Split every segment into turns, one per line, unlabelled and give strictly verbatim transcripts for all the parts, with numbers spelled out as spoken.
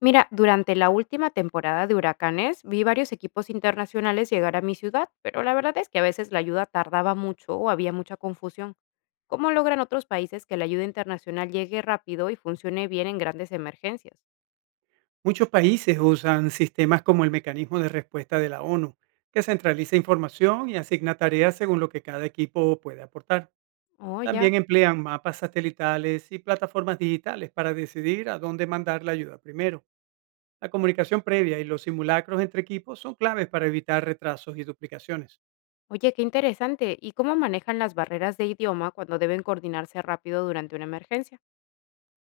Mira, durante la última temporada de huracanes vi varios equipos internacionales llegar a mi ciudad, pero la verdad es que a veces la ayuda tardaba mucho o había mucha confusión. ¿Cómo logran otros países que la ayuda internacional llegue rápido y funcione bien en grandes emergencias?
Muchos países usan sistemas como el mecanismo de respuesta de la O N U, que centraliza información y asigna tareas según lo que cada equipo puede aportar.
Oh, ya.
También emplean mapas satelitales y plataformas digitales para decidir a dónde mandar la ayuda primero. La comunicación previa y los simulacros entre equipos son claves para evitar retrasos y duplicaciones.
Oye, qué interesante. ¿Y cómo manejan las barreras de idioma cuando deben coordinarse rápido durante una emergencia?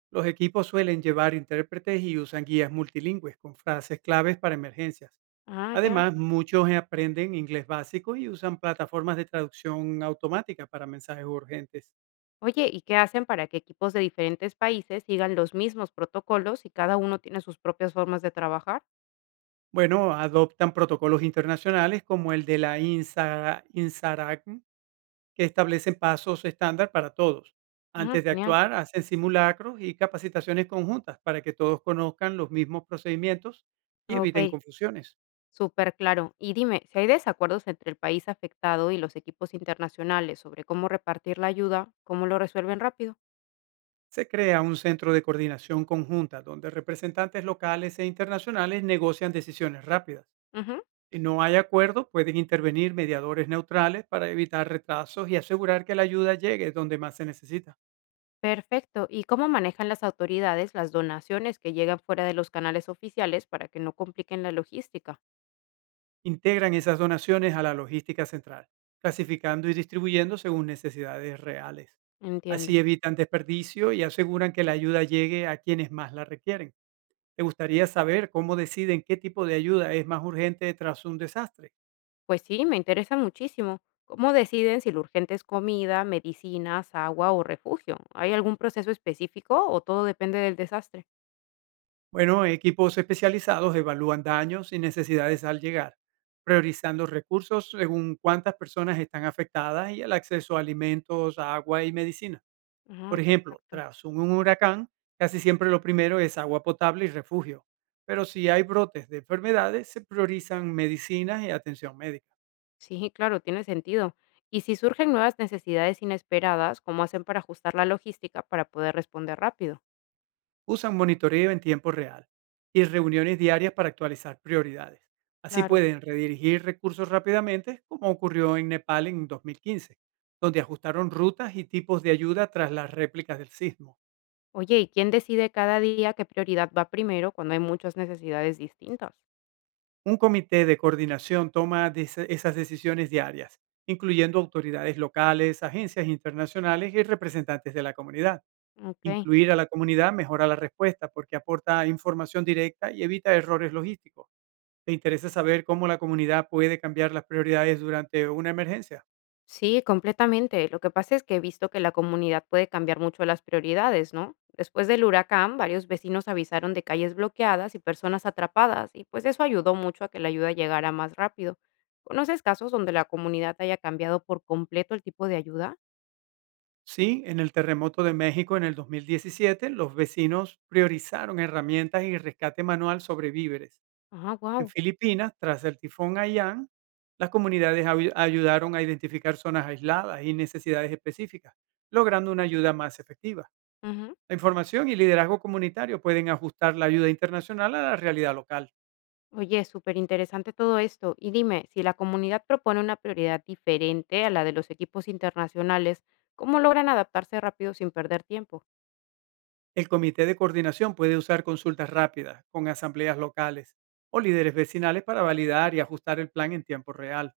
Los equipos suelen llevar intérpretes y usan guías multilingües con frases claves para emergencias.
Ah, ya.
Además, muchos aprenden inglés básico y usan plataformas de traducción automática para mensajes urgentes.
Oye, ¿y qué hacen para que equipos de diferentes países sigan los mismos protocolos y cada uno tiene sus propias formas de trabajar?
Bueno, adoptan protocolos internacionales como el de la INSA- INSARAG, que establecen pasos estándar para todos.
Ah,
Antes de
genial.
actuar, hacen simulacros y capacitaciones conjuntas para que todos conozcan los mismos procedimientos y eviten
Okey,
confusiones.
claro. Y dime, si hay desacuerdos entre el país afectado y los equipos internacionales sobre cómo repartir la ayuda, ¿cómo lo resuelven rápido?
Se crea un centro de coordinación conjunta donde representantes locales e internacionales negocian decisiones rápidas.
Ujú,
Si no hay acuerdo, pueden intervenir mediadores neutrales para evitar retrasos y asegurar que la ayuda llegue donde más se necesita.
perfecto. ¿Y cómo manejan las autoridades las donaciones que llegan fuera de los canales oficiales para que no compliquen la logística?
Integran esas donaciones a la logística central, clasificando y distribuyendo según necesidades reales. Así
Entiendo.
evitan desperdicio y aseguran que la ayuda llegue a quienes más la requieren. ¿Te gustaría saber cómo deciden qué tipo de ayuda es más urgente tras un desastre?
Pues sí, me interesa muchísimo. ¿Cómo deciden si lo urgente es comida, medicinas, agua o refugio? ¿Hay algún proceso específico o todo depende del desastre?
Bueno, equipos especializados evalúan daños y necesidades al llegar, priorizando recursos según cuántas personas están afectadas y el acceso a alimentos, agua y medicina. Por
Ah,
ejemplo,
perfecto.
tras un huracán, casi siempre lo primero es agua potable y refugio, pero si hay brotes de enfermedades, se priorizan medicinas y atención médica.
Sí, claro, tiene sentido. Y si surgen nuevas necesidades inesperadas, ¿cómo hacen para ajustar la logística para poder responder rápido?
Usan monitoreo en tiempo real y reuniones diarias para actualizar prioridades. Así
Claro.
pueden redirigir recursos rápidamente, como ocurrió en Nepal en dos mil quince, donde ajustaron rutas y tipos de ayuda tras las réplicas del sismo.
Oye, ¿y quién decide cada día qué prioridad va primero cuando hay muchas necesidades distintas?
Un comité de coordinación toma des- esas decisiones diarias, incluyendo autoridades locales, agencias internacionales y representantes de la comunidad.
Ok.
Incluir a la comunidad mejora la respuesta porque aporta información directa y evita errores logísticos. ¿Te interesa saber cómo la comunidad puede cambiar las prioridades durante una emergencia?
Sí, completamente. Lo que pasa es que he visto que la comunidad puede cambiar mucho las prioridades, ¿no? Después del huracán, varios vecinos avisaron de calles bloqueadas y personas atrapadas, y pues eso ayudó mucho a que la ayuda llegara más rápido. ¿Conoces casos donde la comunidad haya cambiado por completo el tipo de ayuda?
Sí, en el terremoto de México en el dos mil diecisiete, los vecinos priorizaron herramientas y rescate manual sobre víveres.
Ah,
En
wow.
Filipinas, tras el tifón Haiyan, las comunidades ayu- ayudaron a identificar zonas aisladas y necesidades específicas, logrando una ayuda más efectiva. La información y liderazgo comunitario pueden ajustar la ayuda internacional a la realidad local.
Oye, súper interesante todo esto. Y dime, si la comunidad propone una prioridad diferente a la de los equipos internacionales, ¿cómo logran adaptarse rápido sin perder tiempo?
El comité de coordinación puede usar consultas rápidas con asambleas locales o líderes vecinales para validar y ajustar el plan en tiempo real.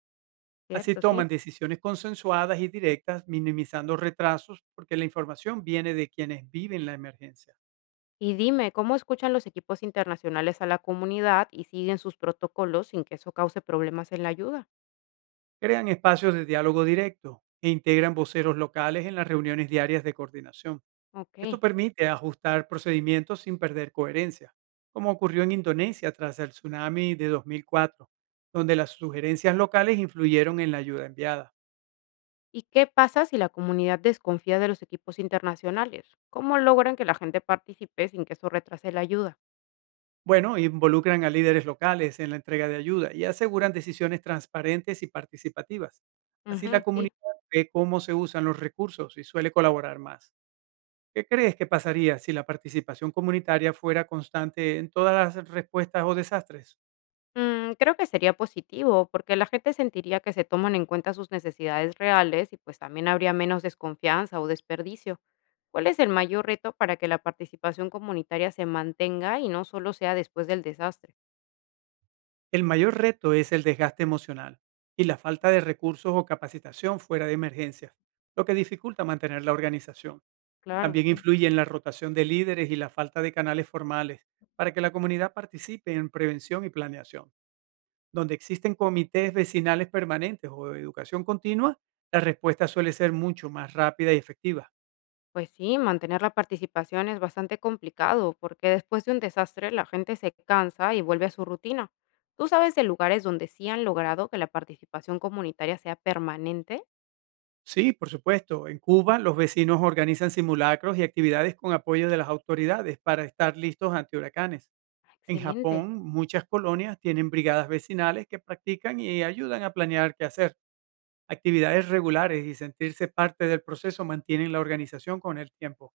Así
Cierto,
toman
sí.
decisiones consensuadas y directas, minimizando retrasos porque la información viene de quienes viven la emergencia.
Y dime, ¿cómo escuchan los equipos internacionales a la comunidad y siguen sus protocolos sin que eso cause problemas en la ayuda?
Crean espacios de diálogo directo e integran voceros locales en las reuniones diarias de coordinación. Esto
Ok.
permite ajustar procedimientos sin perder coherencia, como ocurrió en Indonesia tras el tsunami de dos mil cuatro, donde las sugerencias locales influyeron en la ayuda enviada.
¿Y qué pasa si la comunidad desconfía de los equipos internacionales? ¿Cómo logran que la gente participe sin que eso retrase la ayuda?
Bueno, involucran a líderes locales en la entrega de ayuda y aseguran decisiones transparentes y participativas. Así la
Ujú,
comunidad
sí.
ve cómo se usan los recursos y suele colaborar más. ¿Qué crees que pasaría si la participación comunitaria fuera constante en todas las respuestas o desastres?
Mm, creo que sería positivo, porque la gente sentiría que se toman en cuenta sus necesidades reales y pues también habría menos desconfianza o desperdicio. ¿Cuál es el mayor reto para que la participación comunitaria se mantenga y no solo sea después del desastre?
El mayor reto es el desgaste emocional y la falta de recursos o capacitación fuera de emergencias, lo que dificulta mantener la organización.
Claro,
También
sí.
influye en la rotación de líderes y la falta de canales formales para que la comunidad participe en prevención y planeación. Donde existen comités vecinales permanentes o de educación continua, la respuesta suele ser mucho más rápida y efectiva.
Pues sí, mantener la participación es bastante complicado, porque después de un desastre la gente se cansa y vuelve a su rutina. ¿Tú sabes de lugares donde sí han logrado que la participación comunitaria sea permanente?
Sí, por supuesto. En Cuba, los vecinos organizan simulacros y actividades con apoyo de las autoridades para estar listos ante huracanes. En
Excelente.
Japón, muchas colonias tienen brigadas vecinales que practican y ayudan a planear qué hacer. Actividades regulares y sentirse parte del proceso mantienen la organización con el tiempo.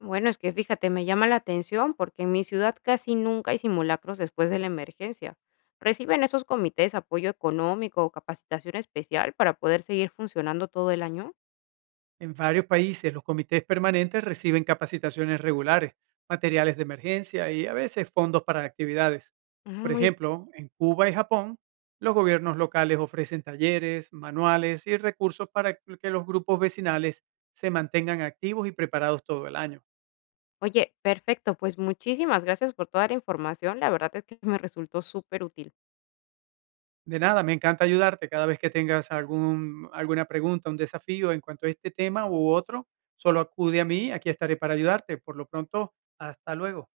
Bueno, es que fíjate, me llama la atención porque en mi ciudad casi nunca hay simulacros después de la emergencia. ¿Reciben esos comités apoyo económico o capacitación especial para poder seguir funcionando todo el año?
En varios países, los comités permanentes reciben capacitaciones regulares, materiales de emergencia y a veces fondos para actividades.
Ah,
Por
Muy...
ejemplo, en Cuba y Japón, los gobiernos locales ofrecen talleres, manuales y recursos para que los grupos vecinales se mantengan activos y preparados todo el año.
Oye, perfecto, pues muchísimas gracias por toda la información. La verdad es que me resultó súper útil.
De nada, me encanta ayudarte cada vez que tengas algún, alguna pregunta, un desafío en cuanto a este tema u otro, solo acude a mí, aquí estaré para ayudarte. Por lo pronto, hasta luego.